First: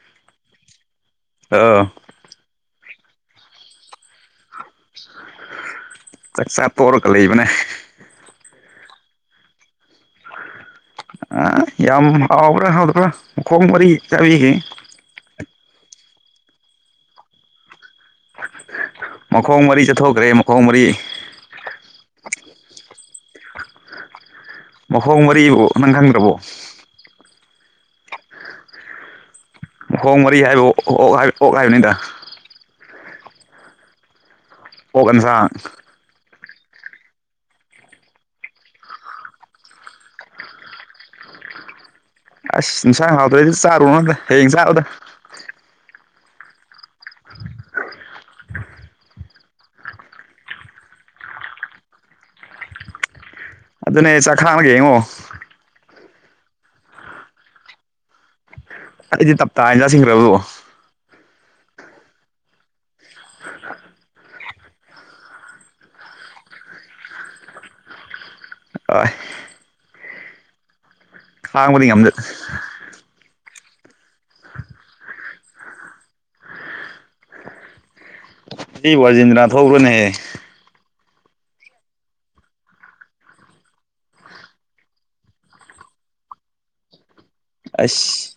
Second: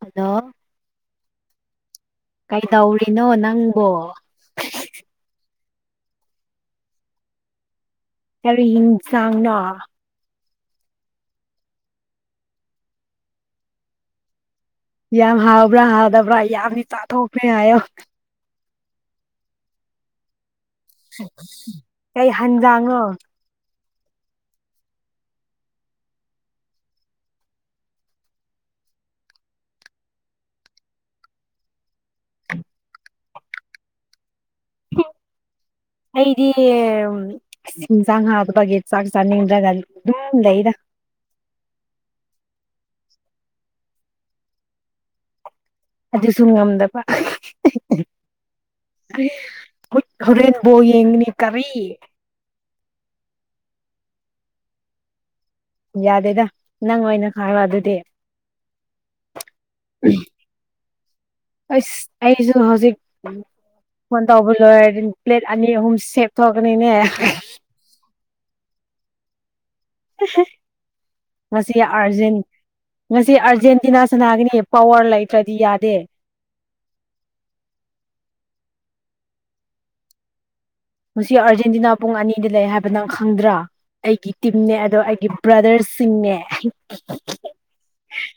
hello ꯑꯥ ꯀꯩꯗꯧꯔꯤꯅꯣ ꯅꯪꯕꯣ ꯆꯥꯛ ꯆꯥ ꯇꯣꯛꯂꯒꯥ ꯂꯩꯕꯅꯦ ꯀꯔꯤ ꯏꯟꯁꯥꯡꯅꯣ ꯑ ꯌꯥꯝ ꯍꯥꯎꯕꯔ ꯍꯥꯎꯕꯔ ꯃꯈꯣꯡ ꯃꯔꯤ ꯆꯕꯤꯒꯦ ꯌꯥꯝ ꯍꯥꯎꯕ꯭ꯔꯥ ꯍꯥꯎꯗꯕ꯭ꯔꯥ ꯌꯥꯝꯅꯗꯤ ꯆꯥꯊꯣꯛꯈ꯭ꯔꯦ ꯍꯥꯏꯌꯣ ꯃꯈꯣꯡ ꯃꯔꯤ ꯆꯠꯊꯣꯛꯈ꯭ꯔꯦ ꯃꯈꯣꯡ ꯃꯔꯤ ꯀꯩ ꯍꯟꯖꯥꯡꯅꯣ ꯃꯈꯣꯡ ꯃꯔꯤ ꯅꯪ ꯈꯪꯗ꯭ꯔꯕꯣ ꯃꯈꯣꯡ ꯃꯔꯤ ꯍꯥꯏꯕ ꯑꯣ ꯑꯣꯛ ꯑꯣꯛ ꯍꯥꯏꯕꯅꯤꯗ ꯑꯣꯛ ꯏꯟꯖꯥꯡ ꯑꯩꯗꯤ ꯑꯁ ꯏꯟꯖꯥꯡ ꯍꯧꯇꯄꯒꯤ ꯆꯥꯛ ꯆꯥꯅꯤꯡꯗ꯭ꯔꯗꯅ ꯑꯗꯨꯝ ꯂꯩꯗ ꯑꯁ ꯏꯟꯁꯥꯡ ꯍꯥꯎꯇꯔꯥꯗꯤ ꯆꯥꯔꯨꯔ ꯅꯣꯗ ꯍꯌꯦꯡ ꯆꯥꯔꯣꯗ ꯑꯗꯨꯁꯨ ꯉꯝꯗꯕ ꯑꯣꯏ ꯍꯣꯏꯔꯦꯟ ꯕꯣꯜ ꯌꯦꯡꯒꯥꯅꯤ ꯀꯔꯤ ꯑꯗꯨꯅꯦ ꯆꯥꯛ ꯈꯥꯡꯂꯒ ꯌꯦꯡꯉꯣ ꯌꯥꯗꯦꯗ ꯅꯪ ꯑꯣꯏꯅ ꯈꯥꯏꯌꯣ ꯑꯗꯨꯗꯤ ꯑꯗꯨꯗꯤ ꯇꯞꯇꯥꯥ ꯏꯟꯖꯥꯡꯁꯤꯡꯈ꯭ꯔꯕꯣ ꯑꯁ ꯑꯩꯖꯨ ꯍꯧꯖꯤꯛ ꯐꯣꯟ ꯇꯧꯕ ꯂꯣꯏꯔꯗꯤ ꯄ꯭ꯂꯦꯠ ꯑꯅꯤ ꯑꯍꯨꯝ ꯁꯦꯊꯣꯛꯀꯅꯤꯅꯦ ꯑ ꯃꯁꯤꯁꯤ ꯈꯥꯡꯕꯗꯤ ꯉꯝꯗꯦ ꯑꯔꯖꯦꯟ ꯉꯁꯤ ꯑꯥꯔꯖꯦꯟꯇꯤꯅꯥ ꯁꯅꯥꯒꯅꯤ ꯄꯋ꯭ꯔ ꯂꯩꯇ꯭ꯔꯗꯤ ꯌꯥꯗꯦ ꯑꯩ ꯑ꯭ꯔꯖꯦꯟꯇꯤꯅꯥ ꯊꯧꯕ꯭ꯔꯅꯦꯍꯦ ꯉꯥꯁꯤ ꯑꯥꯔꯖꯦꯟꯇꯤꯅꯥ ꯄꯨꯡ ꯑꯅꯤꯗ ꯂꯩ ꯍꯥꯏꯕ ꯅꯪ ꯈꯪꯗ꯭ꯔꯥ ꯑꯩꯒꯤ ꯇꯤꯝꯅꯦ ꯑꯗꯣ ꯑꯩꯒꯤ ꯕ꯭ꯔꯗꯔꯁꯤꯡꯅꯦ ꯑꯁ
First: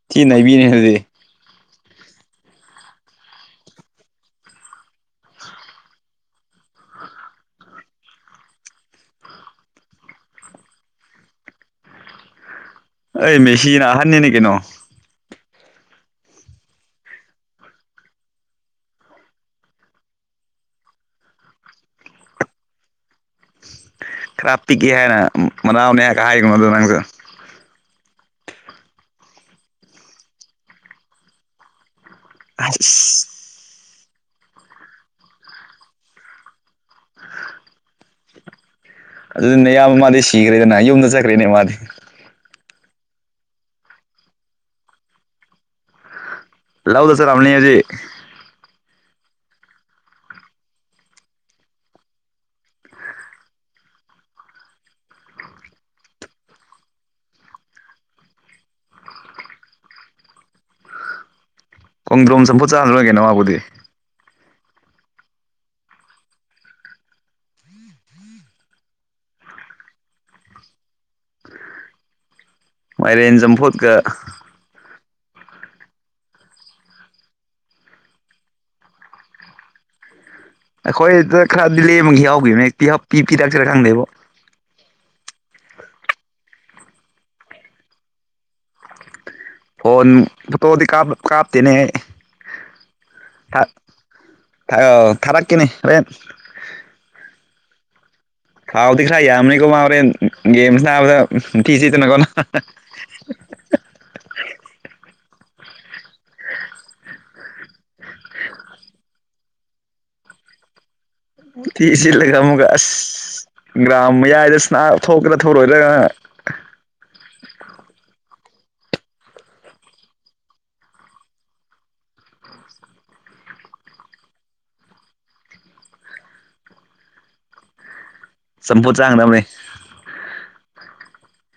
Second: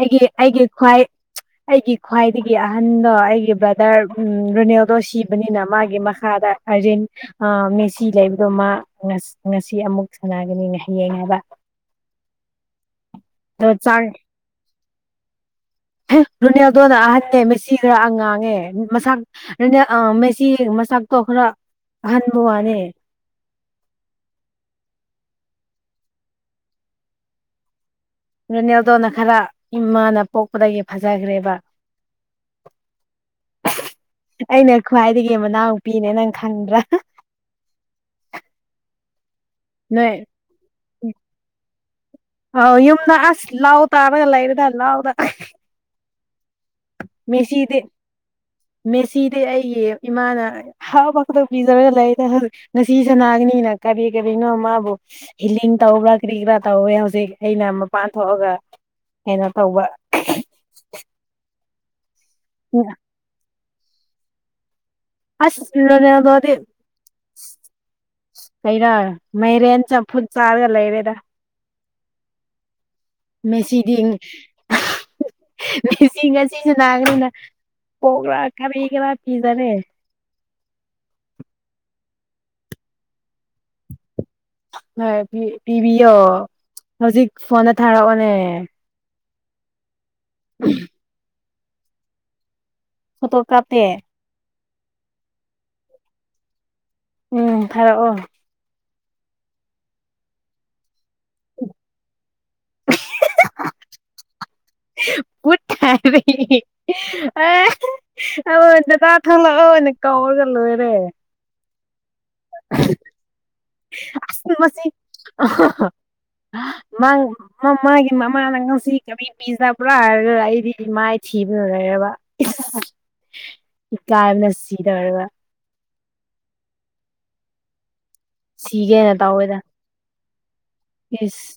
ꯑꯩꯒꯤ ꯊꯤ ꯅꯩꯕꯤꯅꯦ ꯑꯩꯒꯤ ꯑꯗꯨꯗꯤ ꯈ꯭ꯋꯥꯏ ꯑꯩꯒꯤ ꯈ꯭ꯋꯥꯏꯗꯒꯤ ꯑꯍꯟꯗꯣ ꯑꯩꯒꯤ ꯕ꯭ꯔꯗꯔ ꯎꯝ ꯔꯣꯅꯦꯜꯗꯣ ꯁꯤꯕꯅꯤꯅ ꯃꯥꯒꯤ ꯃꯈꯥꯗ ꯑꯔꯖꯦꯟ ꯑ ꯃꯦꯁꯤ ꯂꯩꯕꯗꯣ ꯃꯥ ꯉꯥ ꯉꯁꯤ ꯑꯃꯨꯛ ꯁꯥꯟꯅꯒꯅꯤꯅꯦ ꯍꯌꯦꯡ ꯅꯦꯕꯥ [inaudible] ꯑꯩ ꯃꯦꯁꯤꯅ ꯑꯍꯟꯅꯤꯅ ꯀꯩꯅꯣ ꯑꯦ ꯔꯣꯅꯦꯜꯗꯣꯅ ꯑꯍꯟꯅꯦ ꯃꯦꯁꯤꯅ ꯈꯔ ꯑꯉꯥꯡꯅꯦ ꯃꯁꯥ ꯑꯗꯨꯅ ꯑ ꯃꯦꯁꯤ ꯃꯆꯥꯛꯇꯣ ꯈꯔ ꯍꯟꯕ ꯋꯥꯅꯦ ꯈꯔ ꯄꯤꯛꯀꯦ ꯍꯥꯏꯅ ꯃꯅꯥꯎꯅꯦ ꯍꯥꯏꯒ ꯍꯥꯏꯒꯅꯣ ꯑꯗꯨ ꯅꯪꯁꯨ ꯔꯣꯅꯦꯜꯗꯣꯅ ꯈꯔ ꯏꯃꯥꯅ ꯄꯣꯛꯄꯗꯒꯤ ꯐꯖꯈ꯭ꯔꯦꯕ ꯑꯁ ꯑꯩꯅ ꯈ꯭ꯋꯥꯏꯗꯒꯤ ꯃꯅꯥꯎꯄꯤꯅꯦ ꯅꯪ ꯈꯪꯗ꯭ꯔ ꯑꯗꯨꯅꯦ ꯌꯥꯝꯌꯥꯝꯕ ꯅꯣꯏ ꯃꯥꯗꯤ ꯁꯤꯈ꯭ꯔꯦꯗꯅ ꯌꯨꯝꯗ ꯆꯠꯈ꯭ꯔꯦꯅꯦ ꯃꯥꯗꯤ ꯑꯥꯎ ꯌꯨꯝꯗ ꯑꯁ ꯂꯥꯎ ꯇꯥꯔꯒ ꯂꯩꯔꯦꯗ ꯂꯥꯎ ꯇ ꯂꯧꯗ ꯆꯠꯂꯝꯅꯤ ꯃꯦꯁꯤꯗꯤ ꯍꯧꯖꯤꯛ ꯃꯦꯁꯤꯗꯤ ꯑꯩꯒꯤ ꯏꯃꯥꯅ ꯍꯥꯎ ꯄꯥꯇ ꯄꯤꯖꯔꯒ ꯂꯩ ꯍꯧꯖꯤꯛ ꯉꯁꯤ ꯁꯅꯥꯒꯅꯤꯅ ꯀꯔꯤ ꯀꯔꯤꯅꯣ ꯃꯥꯕꯨ ꯍꯤꯂꯤꯡ ꯇꯧꯕ꯭ꯔ ꯀ꯭ꯔꯤꯒ꯭ꯔꯥ ꯇꯧꯋꯦ ꯍꯧꯖꯤꯛ ꯑꯩꯅ ꯃꯄꯥꯟ ꯊꯣꯛꯑꯒ ꯀꯩꯅꯣ ꯇꯧꯕ ꯈꯣꯡꯗ꯭ꯔꯣꯝ ꯆꯝꯐꯨꯠ ꯆꯥꯔ ꯂꯣꯏꯒꯅꯣ ꯃꯥꯕꯨꯗꯤ ꯑꯁꯅꯔꯦꯜ ꯐꯧꯗꯤ ꯑꯩꯔ ꯃꯥꯏꯔꯦꯟ ꯆꯝꯐꯨꯠ ꯆꯥꯔꯒ ꯂꯩꯔꯦꯗ ꯃꯥꯏꯔꯦꯟ ꯆꯝꯐꯨꯠꯀ ꯃꯦꯁꯤꯗꯤ ꯃꯦꯁꯤ ꯉꯁꯤꯁꯨ ꯅꯥꯈ꯭ꯔꯦꯅ ꯄꯣꯛꯂ ꯀꯔꯤ ꯈꯔ ꯄꯤꯖꯔꯦ ꯑꯩꯈꯣꯏꯗ ꯈꯔꯗꯤ ꯂꯦꯝꯃꯒꯤ ꯌꯥꯎꯈꯤꯕꯅꯦꯛꯇꯤ ꯍ ꯄꯤ ꯄꯤ ꯔꯛꯁꯤꯔꯥ ꯈꯪꯗꯦꯕꯣ ꯍꯣꯏ ꯄꯤꯕꯤꯌꯣ ꯍꯧꯖꯤꯛ ꯐꯣꯟꯗ ꯊꯥꯔꯛꯑꯣꯅꯦ ꯐꯣꯟ ꯐꯣꯇꯣꯗꯤ ꯀꯥꯞ ꯀꯥꯞꯇꯦꯅꯦ ꯐꯣꯇꯣ ꯀꯥꯄꯇꯦ ꯊ ꯊꯔꯥꯛ ꯀꯦꯅꯦ ꯍꯣꯔꯦꯟ ꯎꯝ ꯊꯥꯔꯛꯑꯣ ꯊꯥꯎꯗꯤ ꯈꯔ ꯌꯥꯝꯕꯅꯤꯀꯣ ꯃꯥ ꯍꯣꯔꯦꯟ ꯒꯦꯝ ꯁꯅꯥꯕꯗ ꯊꯤꯆꯤꯠꯇꯅꯀꯣꯅ ꯄꯨ ꯑꯦ ꯑꯩ ꯗꯗꯥ ꯊꯣꯛꯂꯛꯑꯣ ꯑꯣꯏꯅ ꯀꯧꯔꯒ ꯂꯣꯏꯔꯦ ꯊꯤ ꯆꯤꯠꯂꯒ ꯑꯃꯨꯛꯀ ꯑꯁ ꯒ꯭ꯔꯥꯎꯟ ꯑꯁ ꯃꯌꯥꯏꯗ ꯁꯅꯥ ꯊꯣꯛꯀ꯭ꯔꯥ ꯊꯣꯛꯔꯣꯏꯗꯒ ꯃꯥ ꯃꯃꯥꯒꯤ ꯃꯃꯥꯅ ꯉꯁꯤ ꯀꯕꯤ ꯄꯤꯖꯕ꯭ꯔꯥ ꯍꯥꯏꯔꯒ ꯑꯩꯗꯤ ꯃꯥꯏ ꯊꯤꯕꯅ ꯂꯩꯔꯕ ꯏꯀꯥꯏ ꯕꯅ ꯁꯤꯗꯧꯔꯦꯕ ꯆꯝꯐꯨꯠ ꯁꯤꯒꯦꯅ ꯆꯥꯅꯕꯅꯦ ꯇꯧꯋꯦꯗ ꯏꯁ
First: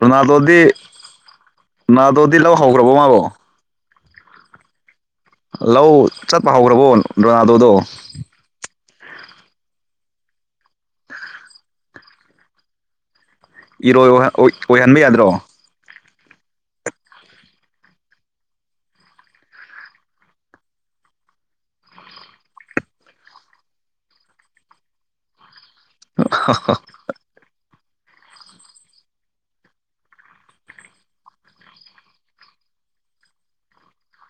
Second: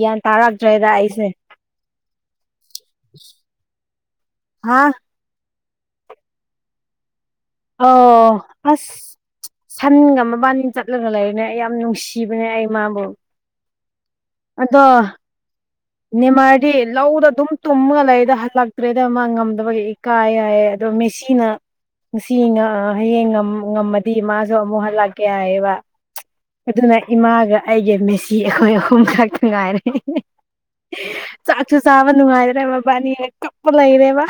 ꯒ꯭ꯌꯥꯟ ꯇꯥꯔꯛꯇ꯭ꯔꯦꯗ ꯑꯩꯁꯦ ꯅꯥꯗꯣꯗꯤ ꯂꯧ ꯍꯧꯈ꯭ꯔꯕꯣ ꯃꯥꯕꯣ ꯍꯥ ꯂꯧ ꯆꯠꯄ ꯍꯧꯈ꯭ꯔꯕꯣ ꯔꯣꯅꯥꯟꯗꯣ ꯗꯣ ꯑꯣ ꯑꯁ ꯁꯟꯒ ꯃꯕꯥꯅꯤ ꯆꯠꯂꯒ ꯂꯩꯕꯅꯦ ꯑꯩ ꯌꯥꯝ ꯅꯨꯡꯁꯤꯕꯅꯦ ꯑꯩ ꯃꯥꯕꯨ ꯏꯔꯣꯏ ꯋ ꯑꯗꯣ ꯅꯤꯃꯥꯔꯗꯤ ꯂꯧꯗ ꯑꯗꯨꯝ ꯇꯨꯝꯃꯒ ꯂꯩꯗ ꯍꯜꯂꯛꯇ꯭ꯔꯦꯗ ꯃꯥ ꯉꯝꯗꯕꯒꯤ ꯀꯥꯏꯑꯌꯦ ꯑꯗꯣ ꯃꯦꯁꯤꯟ ꯉꯁꯤꯅ ꯍꯌꯦꯡ ꯉꯝꯃꯗꯤ ꯃꯥꯁꯨ ꯑꯃꯨꯛ ꯍꯜꯂꯛꯀꯦ ꯍꯥꯏꯌꯦꯕ ꯑꯗꯨꯅ ꯏꯃꯥꯒ ꯑꯩꯒ ꯃꯦꯁꯤ ꯑꯩꯈꯣꯏ ꯑꯍꯨꯝ ꯈꯛꯇ ꯉꯥꯏꯔꯦ ꯆꯥꯛꯁꯨ ꯆꯥꯕ ꯅꯨꯡꯉꯥꯏꯗ꯭ꯔꯦ ꯕꯥꯅꯤ ꯍꯦꯛ ꯀꯛꯄ ꯂꯩꯔꯦꯕ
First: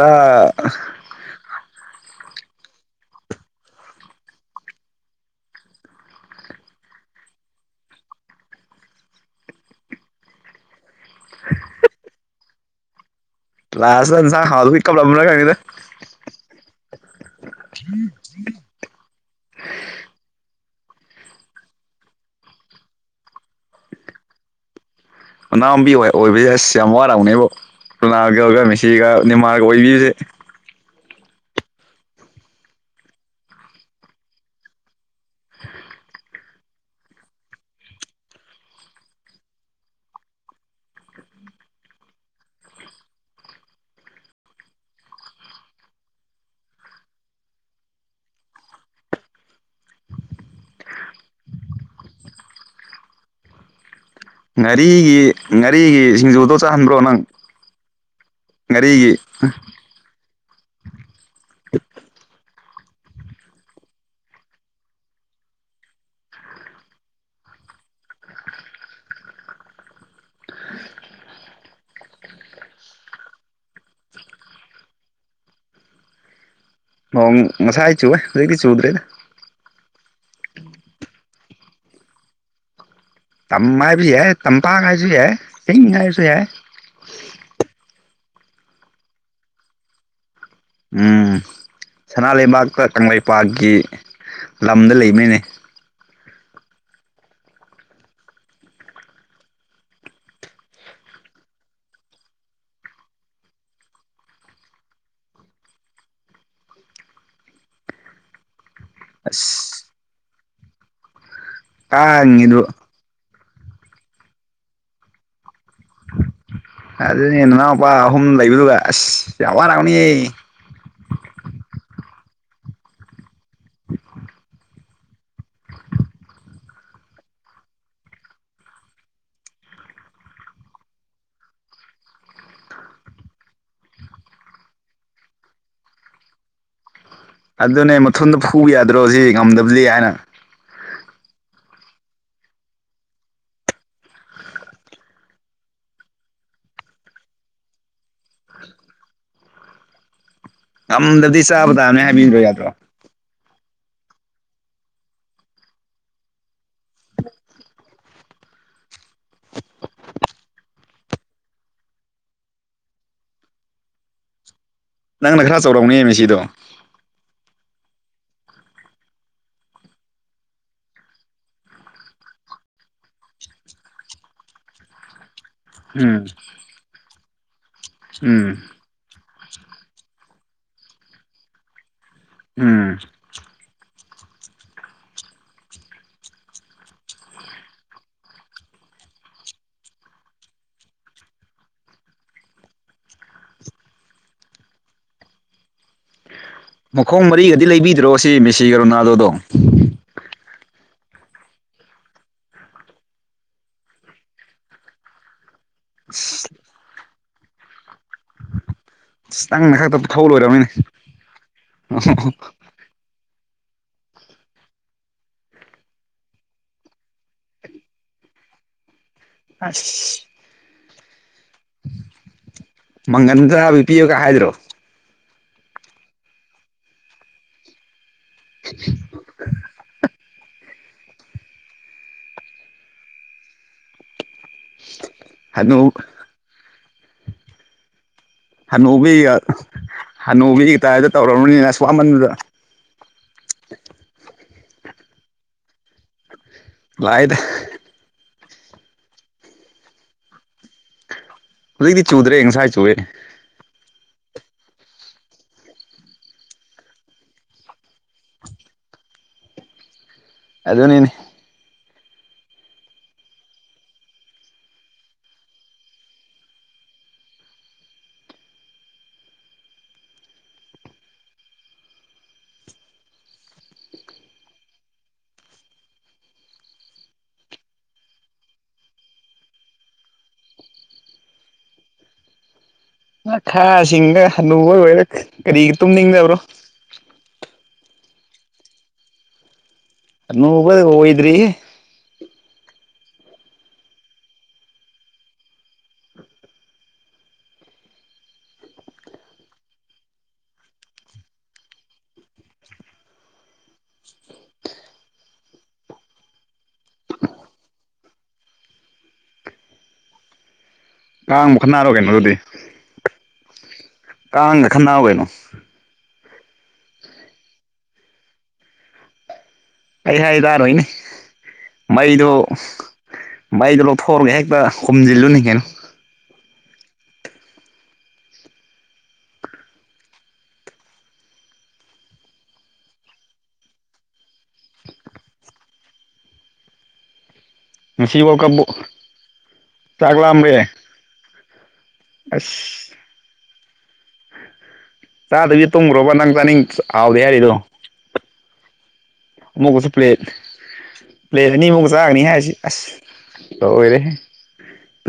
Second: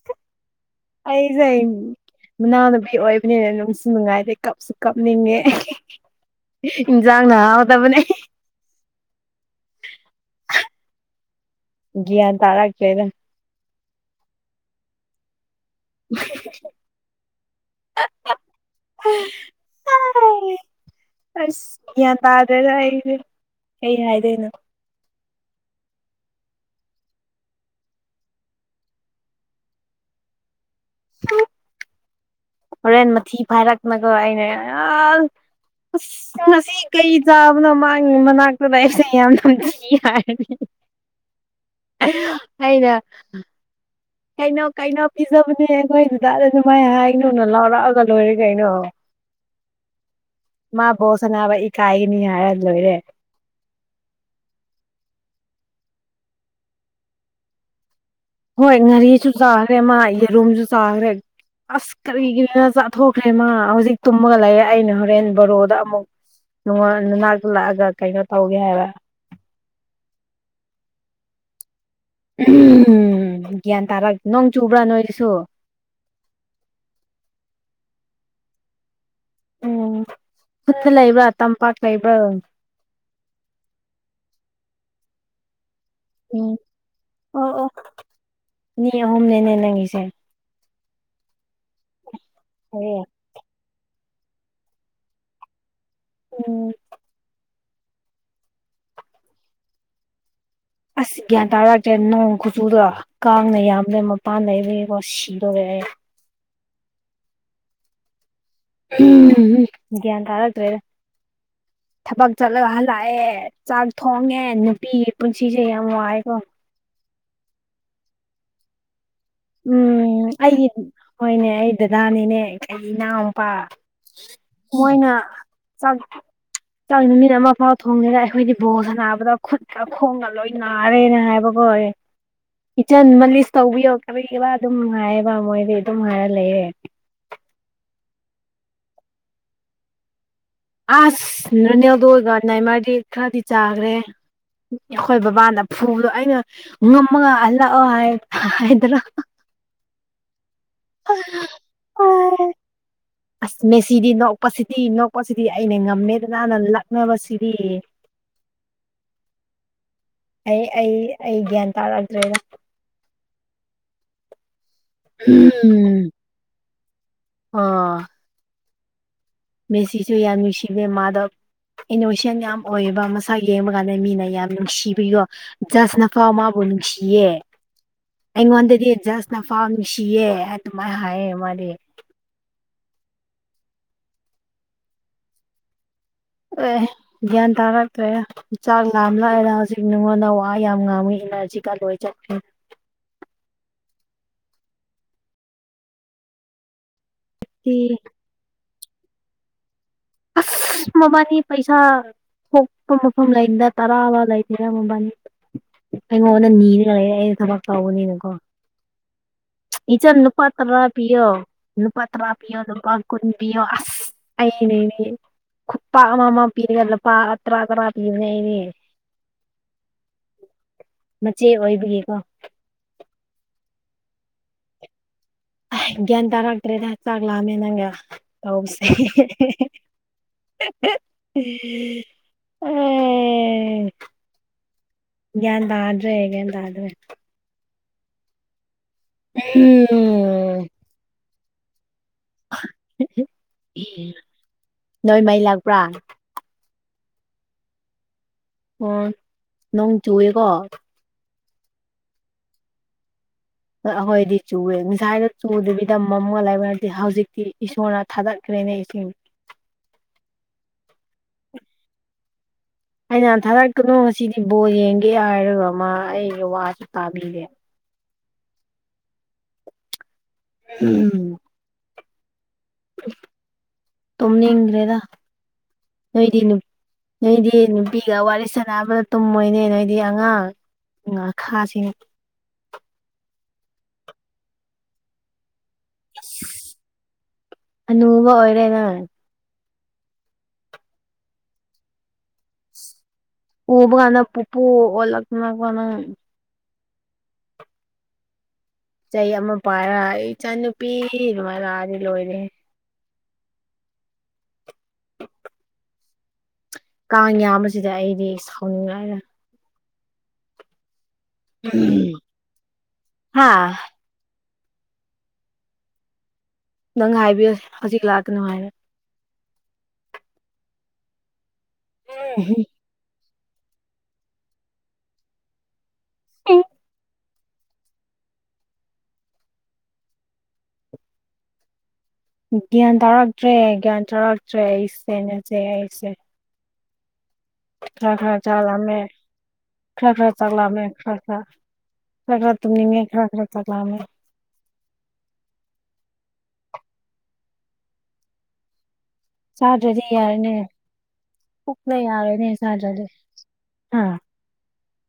ꯑꯥ ꯑꯩ ꯁꯦ [inaudible] ꯃꯅꯥꯎꯅꯨꯕꯤ ꯑꯣꯏꯕꯅꯤꯅ ꯅꯨꯡꯁꯨ ꯅꯨꯡꯉꯥꯏꯔꯦ ꯀꯞꯁꯨ ꯀꯞꯅꯤꯡꯉꯦ ꯏꯟꯖꯥꯡꯅ ꯍꯥꯎꯇꯕꯅꯦ ꯒꯤꯌꯥꯟ ꯇꯥꯔꯛꯇꯦꯗ ꯂꯥꯏꯁꯇ ꯌꯦꯟꯁꯥꯡ ꯍꯥꯎꯇꯕꯩ ꯀꯥꯞꯂꯝꯃ ꯈꯪꯗꯦꯗ ꯍꯦꯍꯥꯍꯥꯍꯥ [inaudible] ꯑꯁ ꯒ꯭ꯌꯥꯟ ꯇꯥꯗꯦꯗ ꯑꯩꯗꯤ ꯀꯩ ꯍꯥꯏꯗꯣꯏꯅꯣ ꯃꯅꯥꯎꯕꯤ ꯑꯣꯏꯕꯁꯦ ꯑꯁ ꯌꯥꯝ ꯋꯥꯔꯝꯅꯦꯕꯣ ꯔꯣꯅꯥꯟꯗꯣ ꯃꯦꯁꯤꯒ ꯅꯤꯃꯥꯔꯒ ꯑꯣꯏꯕꯤꯕꯁꯦ ꯑꯣ ꯍꯣꯔꯦꯟ ꯃꯊꯤ ꯐꯥꯏꯔꯛꯑꯒ ꯑꯩꯅ ꯑꯥꯁ ꯉꯁꯤ ꯀꯩ ꯆꯥꯕꯅꯣ ꯃꯥꯡꯉꯤ ꯃꯅꯥꯛꯇ ꯂꯩꯕꯁꯦ ꯌꯥꯝ ꯅꯝꯊꯤ ꯍꯥꯏꯔꯅꯤ ꯑꯩꯅꯥ ꯀꯩꯅꯣ ꯀꯩꯅꯣ ꯄꯤꯖꯕꯅꯦ ꯑꯩꯈꯣꯏ ꯗꯥꯗꯥ ꯑꯗꯨ ꯃꯥꯏ ꯍꯥꯏꯅꯨꯅ ꯂꯥꯎꯔꯛꯑꯒ ꯂꯣꯏꯔꯦ ꯀꯩꯅꯣ ꯃꯥ ꯕꯣꯜ ꯁꯥꯟꯅꯕ ꯏꯀꯥꯏꯒꯤꯅꯤ ꯍꯥꯏꯔ ꯂꯣꯏꯔꯦ ꯉꯥꯔꯤꯒꯤ ꯉꯥꯔꯤꯒꯤ ꯁꯤꯡꯖꯨꯗꯣ ꯆꯥꯍꯟꯕ꯭ꯔꯣ ꯅꯪ ꯍꯣꯏ ꯉꯥꯔꯤꯒꯤ ꯉꯥꯔꯤꯁꯨ ꯆꯥꯈ꯭ꯔꯦ ꯃꯥ ꯌꯦꯔꯨꯝꯁꯨ ꯆꯥꯈ꯭ꯔꯦ ꯑꯁ ꯀꯔꯤꯒꯤꯅ ꯆꯥꯊꯣꯛꯈ꯭ꯔꯦ ꯃꯥ ꯍꯧꯖꯤꯛ ꯇꯨꯝꯃꯒ ꯂꯩꯔꯦ ꯑꯩꯅ ꯍꯣꯔꯦꯟ ꯕꯣꯔꯣꯗ ꯑꯃꯨꯛ ꯅꯅꯥꯛꯇ ꯂꯛꯑꯒ ꯀꯩꯅꯣ ꯇꯧꯒꯦ ꯍꯥꯏꯕ ꯎꯝ ꯒ꯭ꯌꯥꯟ ꯇꯥꯔꯛ ꯅꯣꯡ ꯆꯨꯕ꯭ꯔꯥ ꯅꯣꯏꯁꯨ ꯅꯣꯡ ꯉꯁꯥꯏ ꯆꯨꯋꯦ ꯍꯧꯖꯤꯛꯇꯤ ꯆꯨꯗ꯭ꯔꯦꯗ ꯎꯝ ꯈꯨꯟꯇ ꯂꯩꯕ꯭ꯔꯥ ꯇꯝꯄꯥꯛ ꯂꯩꯕ꯭ꯔꯥ ꯇꯝ ꯍꯥꯏꯕ ꯌꯥꯏ ꯇꯝꯄꯥꯛ ꯍꯥꯏꯔꯁꯨ ꯌꯥꯏ ꯆꯤꯡ ꯍꯥꯏꯔꯁꯨ ꯎꯝ ꯑꯣ ꯑꯣ ꯃꯤ ꯑꯍꯨꯝꯅꯤꯅꯦ ꯅꯪꯒꯤꯁꯦ ꯎꯝ ꯁꯅꯥ ꯂꯩꯕꯥꯛꯇ ꯑꯣ ꯀꯪꯂꯩꯄꯥꯛꯀꯤ ꯂꯝꯗ ꯂꯩꯕꯅꯤꯅꯦ ꯑꯣ ꯑꯁ ꯒ꯭ꯌꯥꯟ ꯇꯥꯔꯛꯇ꯭ꯔꯦ ꯅꯣꯡ ꯈꯨꯆꯨꯗꯣ ꯀꯥꯡꯅ ꯌꯥꯝꯃꯦ ꯃꯄꯥꯟꯗ ꯂꯩꯕꯩꯀꯣ ꯁꯤꯗꯣꯔꯦ ꯑꯩ ꯑꯁ ꯒ꯭ꯌꯥꯟ ꯇꯥꯔꯛꯇ꯭ꯔꯦꯗ ꯊꯕꯛ ꯀꯥꯡꯉꯤꯗꯨ ꯆꯠꯂꯒ ꯍꯜ ꯂꯥꯛꯑꯦ ꯆꯥꯛ ꯊꯣꯡꯉꯦ ꯅꯨꯄꯤꯒꯤ ꯄꯨꯟꯁꯤꯁꯦ ꯌꯥꯝ ꯋꯥꯏꯀꯣ ꯑꯗꯨꯅꯦ ꯅꯅꯥꯎꯄꯥ ꯑꯍꯨꯝ ꯂꯩꯕꯗꯨ ꯑꯁ ꯌꯥꯝ ꯋꯥꯔꯛꯅꯤꯌꯦ ꯎꯝ ꯑꯩꯒꯤ ꯍꯣꯏꯅꯦ ꯑꯩ ꯗꯗꯥꯅꯤꯅꯦ ꯑꯩ ꯏꯅꯥꯎ ꯅꯨꯄꯥ ꯃꯣꯏꯅ ꯆꯥꯛ ꯆꯥꯡ ꯅꯨꯃꯤꯠ ꯑꯃ ꯐꯥꯎ ꯊꯣꯡꯗꯦꯗ ꯑꯩꯈꯣꯏꯗꯤ ꯕꯣꯜ ꯁꯥꯟꯅꯕꯗ ꯈꯨꯠꯀ ꯈꯣꯡꯒ ꯂꯣꯏꯅ ꯅꯥꯔꯦꯅ ꯍꯥꯏꯕꯀꯣ ꯏꯤꯆꯟ ꯃꯂꯤꯁ ꯇꯧꯕꯤꯌꯣ ꯊꯕꯤꯛꯈꯤꯕꯈꯤꯕ ꯑꯗꯨꯝ ꯍꯥꯏꯌꯦꯕ ꯃꯣꯏꯗꯤ ꯑꯗꯨꯝ ꯍꯥꯏꯔ ꯂꯩꯑꯦ ꯑꯗꯨꯅꯦ ꯃꯊꯣꯟꯗ ꯐꯨꯕ ꯌꯥꯗ꯭ꯔꯣ ꯁꯤ ꯉꯝꯗꯕꯗꯤ ꯍꯥꯏꯅ ꯑꯁ ꯅꯨꯔꯦꯜꯗꯣꯒ ꯅꯩꯃꯥꯔꯗꯤ ꯈꯔꯗꯤ ꯆꯥꯒ꯭ꯔꯦꯍꯦ ꯑꯩꯈꯣꯏ ꯕꯕꯥꯅ ꯐꯨꯕꯗꯣ ꯑꯩꯅ ꯉꯥꯝꯃꯒ ꯂꯥꯛꯑꯣ ꯍꯥꯏ ꯍꯥꯏꯗ꯭ꯥꯔꯣ ꯉꯝꯗꯥꯗꯤ ꯆꯥꯕ ꯇꯥꯕꯅꯦ ꯍꯥꯏꯕꯤꯕ ꯌꯥꯗ꯭ꯔꯣ ꯑꯁ ꯃꯦꯁꯤꯗꯤ ꯅꯣꯛꯄꯁꯤꯗꯤ ꯅꯣꯛꯄꯁꯤꯗꯤ ꯑꯩꯅ ꯉꯝꯃꯦꯗꯅꯅ ꯂꯛꯅꯕꯁꯤꯗꯤ [inaudible] ꯑꯩ -ꯑꯩ- ꯑꯩ ꯒ꯭ꯌꯥꯟ ꯇꯥꯔꯛꯇ꯭ꯔꯦꯗ ꯅꯪꯅ ꯈꯔ ꯎꯝ ꯆꯥꯎꯔꯝꯅꯤꯅꯦ ꯃꯦꯁꯤꯗꯣ ꯑꯣ ꯃꯦꯁꯤꯁꯨ ꯌꯥꯝ ꯅꯨꯡꯁꯤꯕꯅꯦ ꯃꯥꯙꯕ ꯏꯅꯣꯁꯦꯟ ꯌꯥꯝ ꯑꯣꯏꯌꯦꯕ ꯃꯁꯥ ꯌꯦꯡꯕ ꯀꯥꯟꯗ ꯃꯤꯅ ꯌꯥꯝ ꯅꯨꯡꯁꯤꯕꯤꯒꯣ ꯖꯥꯁꯅ ꯎꯝ ꯐꯥꯎ ꯃꯕꯨ ꯅꯨꯡꯁꯤꯌꯦ ꯎꯝ ꯑꯩꯉꫭꯟꯗꯒꯤ ꯖꯥꯁ ꯅꯐꯥꯎ ꯅꯨꯡꯁꯤꯌꯦ ꯍꯥꯏ ꯑꯗꯨꯃꯥꯏꯅ ꯍꯥꯏꯌꯦ ꯃꯥꯗꯤ ꯎꯝ ꯑꯦ ꯒ꯭ꯌꯥꯟ ꯇꯥꯔꯛꯇ꯭ꯔꯦꯗ ꯆꯥꯛ ꯂꯥꯝ ꯂꯥꯛꯑꯦꯗ ꯍꯧꯖꯤꯛ ꯅꯉꯣꯟꯗ ꯋꯥ ꯌꯥꯝ ꯉꯥꯡꯕꯩ ꯏꯅꯔꯖꯤꯀ ꯂꯣꯏ ꯆꯠ ꯃꯈꯣꯡ ꯃꯔꯤꯒꯗꯤ ꯂꯩꯕꯤꯗ꯭ꯔꯣ ꯁꯤ ꯃꯦꯁꯤꯒ ꯔꯣꯅꯥꯜꯗꯣꯗꯣ ꯑꯁ ꯃꯕꯥꯅꯤ ꯄꯩꯁꯥ ꯄꯣꯛꯄ ꯃꯐꯝ ꯂꯩꯅꯤꯗ ꯇꯔꯥꯔ ꯂꯩꯇꯔꯦ ꯃꯕꯥꯅꯤ ꯑꯩꯉꯣꯟꯗ ꯑꯁ ꯅꯤꯔꯒ ꯂꯩꯌꯦ ꯑꯩꯅ ꯊꯕꯛ ꯇꯧꯕꯅꯤꯅꯀꯣ ꯑꯁ ꯅꯪꯅ ꯈꯛꯇ ꯏꯆꯟ ꯐꯨꯊꯧ ꯅꯨꯄꯥ ꯂꯣꯏꯔꯕꯅꯤꯅꯦ ꯇꯔꯥ ꯄꯤꯌꯣ ꯂꯨꯄꯥ ꯇ꯭ꯔꯥ ꯄꯤꯌꯣ ꯅꯨꯄꯥ ꯀꯨꯟ ꯄꯤꯌꯣ ꯑꯁ ꯑꯩꯅꯦꯅꯦ ꯈꯨꯄꯥ ꯑꯃ -ꯑꯃ ꯄꯤꯔꯒ ꯂꯨꯄꯥ ꯇꯔꯥ- ꯇꯔꯥ ꯄꯤꯕꯅꯦ ꯑꯩꯗꯤ ꯑꯁ ꯃꯆꯦ ꯑꯣꯏꯕꯒꯤꯀꯣ ꯃꯪꯒꯟ ꯈꯔꯗꯤ ꯄꯤꯌꯨꯒ ꯍꯥꯏꯗ꯭ꯔꯣ ꯒꯌꯥꯟ ꯇꯥꯔꯛꯇ꯭ꯔꯦꯗ ꯆꯥꯛ ꯂꯝꯃꯦ ꯅꯪꯒ ꯇꯧꯕꯁꯤ [inaudible] ꯒ꯭ꯌꯥꯟ ꯍꯅꯨ ꯇꯗꯔꯦ- ꯒ꯭ꯌꯥꯟ ꯇꯗꯔꯦ ꯍꯟꯅꯨꯕꯤꯒ ꯎꯝ ꯍꯟꯅꯨꯕꯤꯒ ꯇꯥꯏꯗ ꯇꯧꯔꯔꯕꯅꯤꯅ ꯑꯁ ꯋꯥꯃꯟꯕꯗ ꯅꯣꯏ ꯃꯩ ꯂꯥꯛꯄ꯭ꯔꯥ ꯂꯥꯏꯗ ꯑꯣ ꯅꯣꯡ ꯆꯨꯑꯦꯀꯣ ꯍꯧꯖꯤꯛꯇꯤ ꯆꯨꯗ꯭ꯔꯦ ꯉꯁꯥꯏ ꯆꯨꯏꯋꯦ ꯑꯩꯈꯣꯏꯗꯤ ꯆꯨꯋꯦ ꯉꯁꯥꯏꯅ ꯆꯨꯗꯕꯤꯗ ꯃꯝꯃꯒ ꯂꯩꯕ ꯍꯧꯖꯤꯛꯇꯤ ꯏꯁꯣꯔꯅ ꯊꯥꯗꯠꯈ꯭ꯔꯦꯅꯦ ꯏꯁꯤꯡ ꯑꯗꯨꯅꯤꯅꯦ ꯑꯩꯅ ꯊꯥꯗꯔꯛꯀꯅꯣ ꯉꯁꯤꯗꯤ ꯕꯣꯜ ꯌꯦꯡꯒꯦ ꯍꯥꯏꯔꯒ ꯃꯥ ꯑꯩꯒꯤ ꯋꯥꯁꯨ ꯇꯥꯕꯤꯗꯦ ꯎꯝ ꯇꯨꯝꯅꯤꯡꯗ꯭ꯔꯦꯗ ꯅꯣꯏꯗꯤ ꯅꯣꯏꯗꯤ ꯅꯨꯄꯤꯒ ꯋꯥꯔꯤ ꯁꯥꯟꯅꯕꯗ ꯇꯨꯝꯃꯣꯏꯅꯦ ꯅꯣꯏꯗꯤ ꯑꯉꯥꯡ ꯉꯥꯈꯥꯁꯤ ꯉꯥꯈꯥꯁꯤꯡꯒ ꯍꯥꯅꯨꯕ ꯑꯣꯏꯔ ꯀꯔꯤꯒꯤ ꯇꯨꯝꯅꯤꯡꯗꯕ꯭ꯔꯣ ꯍꯥꯅꯨꯕ ꯑꯣꯏꯔꯦ ꯅꯪ ꯍꯥꯅꯨꯕ ꯑꯣꯏꯗ꯭ꯔꯤꯌꯦ ꯎꯕ ꯀꯥꯟꯗ ꯄꯨꯄꯨ ꯑꯣꯜꯂꯛꯇꯅꯀꯣ ꯅꯪ ꯆꯩ ꯑꯃ ꯄꯥꯏꯔ ꯏꯆꯟꯅꯨꯄꯤ ꯑꯗꯨꯃꯥꯏ ꯂꯥꯛꯑꯗꯤ ꯂꯣꯏꯔꯦꯍꯦ ꯀꯥꯡ ꯌꯥꯝꯕꯁꯤꯗ ꯑꯩꯗꯤ ꯁꯥꯎꯅꯤꯡꯉꯥꯏꯔ ꯀꯥꯡꯕꯨ ꯈꯠꯅꯔꯣ ꯀꯩꯅꯣ ꯑꯗꯨꯗꯤ ꯍꯥꯥ ꯀꯥꯡꯒ ꯈꯟꯅꯥꯎ ꯀꯩꯅꯣ ꯅꯪ ꯍꯥꯏꯕꯤꯌꯨ ꯍꯧꯖꯤꯛ ꯂꯥꯛꯀꯅꯨ ꯍꯥꯏꯔꯦ ꯑꯩꯅ ꯍꯥꯏ ꯇꯔꯣꯏꯅꯦ ꯃꯩꯗꯣ ꯃꯩꯗꯣ ꯂꯧꯊꯣꯛꯎꯔꯒꯦ ꯍꯦꯛꯇ ꯍꯨꯝꯖꯤꯜꯂꯨꯅꯤ ꯀꯩꯅꯣ [inaudible] ꯒ꯭ꯌꯥꯟ ꯇꯥꯔꯛꯇ꯭ꯔꯦ ꯒ꯭ꯌꯥꯟ ꯇꯥꯔꯛꯇ꯭ꯔꯦ ꯑꯩꯁꯦ ꯑꯩꯁꯦ ꯈꯔ ꯉꯁꯤ ꯋꯥꯔꯜ ꯈꯔ ꯆꯥꯛ ꯀꯞꯄꯨ ꯂꯥꯝꯃꯦ ꯈꯔ ꯆꯥꯛ ꯈꯔ ꯂꯥꯝꯕ꯭ꯔꯦ ꯆꯥꯛꯂꯥꯝꯃꯦ ꯈꯔ ꯈꯔ ꯑꯁ ꯇꯨꯝꯅꯤꯡꯉꯦ ꯈꯔ ꯈꯔ ꯆꯥꯛꯂꯥꯝꯃꯦ ꯆꯥꯗꯔꯗꯤ ꯇꯨꯝꯈ꯭ꯔꯣꯕ ꯅꯪ ꯆꯥꯅꯤꯡ ꯍꯥꯎꯗꯦ ꯍꯥꯏꯔꯤꯗꯣ ꯑꯃꯨꯛꯀꯁꯨ ꯆꯥꯗ꯭ꯔꯗꯤ ꯄ꯭ꯂꯦꯠ ꯌꯥꯔꯦꯅꯦ ꯄ꯭ꯂꯦꯠ ꯑꯅꯤꯃꯨꯛ ꯄꯨꯛꯅ ꯆꯥꯒꯅꯤ ꯌꯥꯔꯦꯅꯦ ꯍꯥꯏꯔꯤꯁꯤ ꯑꯁ ꯆꯥꯗ꯭ꯔꯗꯤ ꯂꯣꯏꯔꯦ ꯍꯥ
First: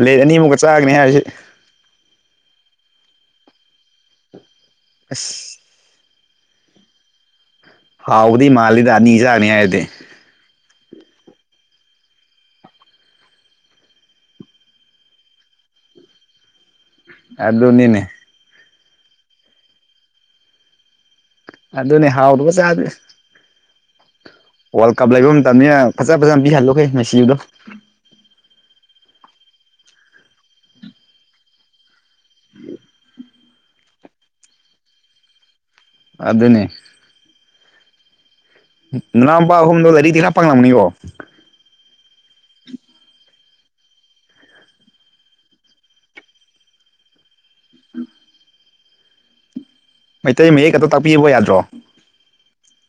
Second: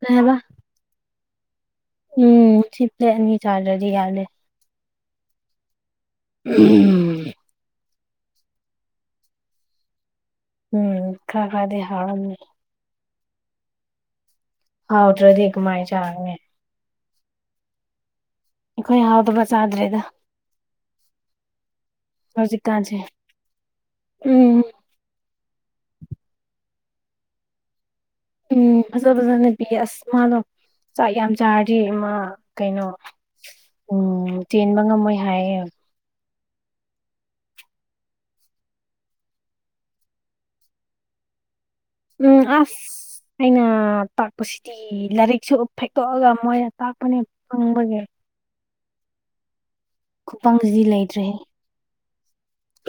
ꯀꯩ ꯍꯥꯏꯕ ꯑꯅꯤꯃꯨꯛ ꯆꯥꯒꯅꯤ ꯍꯥꯏꯖꯦ ꯎꯝ ꯁꯤꯠꯂꯦ ꯑꯅꯤ ꯆꯥꯗ꯭ꯔꯗꯤ ꯌꯥꯂꯦ ꯑꯁ ꯎꯝ ꯍꯥꯎꯕꯗꯤ ꯃꯥꯜꯂꯤꯗ ꯑꯅꯤ ꯖꯥꯅꯤꯒ ꯍꯥꯏꯗꯤ ꯎꯝ ꯈꯔ- ꯈꯔꯗꯤ ꯍꯥꯎꯔꯝꯅꯤ ꯍꯥꯎꯇ꯭ꯔꯥꯗꯤ ꯀꯃꯥꯏ ꯆꯥꯒꯅꯤ ꯑꯗꯨꯅꯤꯅꯦ ꯑꯩꯈꯣꯏ ꯍꯥꯎꯗꯕ ꯆꯥꯗ꯭ꯔꯦꯗ ꯑꯗꯨꯅꯦ ꯍꯥꯎꯗꯕ ꯆꯥꯗꯦ ꯍꯧꯖꯤꯛꯀꯥꯟꯁꯦ ꯎꯝ ꯋꯥꯔꯜ ꯀꯞ ꯂꯩꯕ ꯃꯇꯝꯅꯦ ꯐꯖ ꯐꯖꯅ ꯄꯤꯍꯜꯂꯨ ꯉꯁꯤꯗꯣ ꯎꯝ ꯐꯖ ꯐꯖꯅ ꯄꯤꯌꯦ ꯃꯥꯗꯣ ꯆꯥꯛ ꯌꯥꯝ ꯆꯥꯔꯗꯤ ꯑꯃ ꯀꯩꯅꯣ ꯎꯝ ꯆꯦꯟꯕ ꯉꯝꯃꯣꯏ ꯍꯥꯏꯌꯦ ꯑꯗꯨꯅꯦ ꯅꯅꯥꯎꯄꯥ ꯑꯍꯨꯝꯗꯣ ꯂꯥꯏꯔꯤꯛꯗꯤ ꯈꯔ ꯄꯪꯂꯝꯅꯤꯀꯣ ꯎꯝ ꯑꯁ ꯑꯩꯅ ꯇꯥꯛꯄꯁꯤꯗꯤ ꯂꯥꯏꯔꯤꯛꯁꯨ ꯐꯦꯛꯇꯣꯛꯑꯒ ꯃꯣꯏꯅ ꯇꯥꯛꯄꯅꯦ ꯄꯡꯕꯒꯤ ꯃꯩꯇꯩ ꯃꯌꯦꯛ ꯈꯨꯄꯪꯁꯤꯗꯤ ꯈꯛꯇ ꯂꯩꯇ꯭ꯔꯦ ꯇꯥꯛꯄꯤꯕ ꯌꯥꯗ꯭ꯔꯣ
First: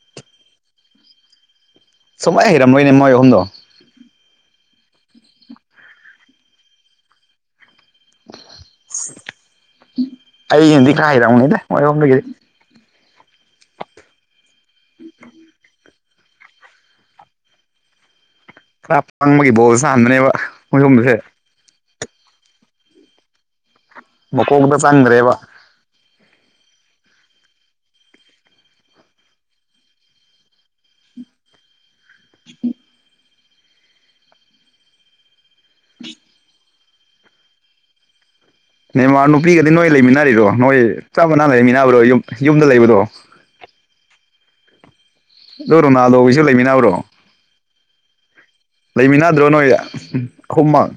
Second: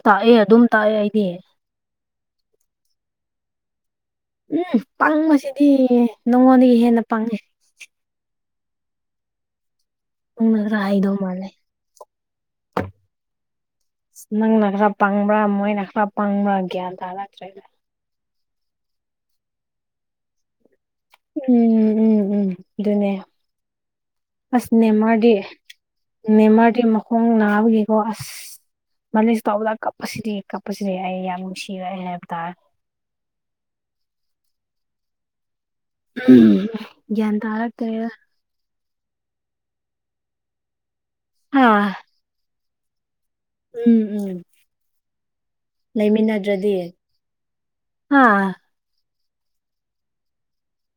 ꯇꯥꯛꯑꯦ ꯑꯗꯨꯝ ꯇꯥꯛꯑꯦ ꯑꯩꯗꯤ ꯁꯨꯛꯍꯩ ꯍꯩꯔꯝꯃꯣꯏꯅꯦ ꯃꯣꯏ ꯑꯍꯨꯝꯗꯣ ꯎꯝ ꯄꯪꯕꯁꯤꯗꯤ ꯅꯉꯣꯟꯗꯒꯤ ꯍꯦꯟꯅ ꯄꯡꯉꯦ ꯅꯪꯅ ꯑꯩꯅꯗꯤ ꯈꯔ ꯍꯩꯗꯧ ꯃꯥꯜꯂꯦ ꯍꯩꯔꯝꯅꯤꯗ ꯃꯣꯏ ꯑꯍꯨꯝꯗꯒꯤꯗꯤ ꯅꯪꯅ ꯈꯔ ꯄꯪꯕ꯭ꯔꯥ ꯃꯣꯏꯅ ꯈꯔ ꯄꯪꯕ꯭ꯔꯥ ꯒ꯭ꯌꯥꯟ ꯇꯥꯔꯛꯇ꯭ꯔꯦꯗ ꯈꯔ ꯄꯡꯕꯒꯤ ꯕꯣꯜ ꯁꯥꯅꯍꯟꯕꯅꯦꯕ ꯃꯣꯏꯑꯍꯨꯝꯁꯦ ꯎꯝ ꯎꯝ ꯎꯝ ꯑꯗꯨꯅꯦ ꯑꯁ ꯃꯀꯣꯛꯇ ꯅꯦꯃꯥꯔꯗꯤ ꯆꯪꯗ꯭ꯔꯦꯕ ꯅꯦꯃꯥꯔꯗꯤ ꯃꯈꯣꯡ ꯅꯥꯕꯒꯤꯀꯣ ꯑꯁ ꯃꯥꯂꯤꯁ ꯇꯧꯕꯗ ꯀꯞꯄꯁꯤꯗꯤ ꯀꯞꯄꯁꯤꯗꯤ ꯑꯩ ꯌꯥꯝ ꯅꯨꯡꯁꯤꯔꯛꯑꯦ ꯍꯥꯏꯕ ꯇꯥꯔꯦ ꯎꯝ ꯒꯌ꯭ꯥꯟ ꯇꯥꯔꯛꯇꯔꯦꯗ ꯅꯦꯃꯥꯔ ꯅꯨꯄꯤꯒꯗꯤ ꯅꯣꯏ ꯂꯩꯃꯤꯟꯅꯔꯤꯔꯣ ꯅꯣꯏ ꯆꯞ ꯃꯅꯥ ꯍꯥꯥ ꯂꯩꯃꯤꯟꯅꯕꯗꯣ ꯌꯨꯝ ꯌꯨꯝꯗ ꯂꯩꯕꯗꯣ ꯎꯝ ꯎꯝ ꯑꯣ ꯔꯣꯅꯥꯜꯗꯣꯒꯤꯁꯨ ꯂꯩꯃꯤꯅꯕ꯭ꯔꯣ ꯍꯥ ꯂꯩꯃꯤꯟꯅꯗ꯭ꯔꯣ ꯅꯣꯏ ꯑꯍꯨꯝꯃꯛ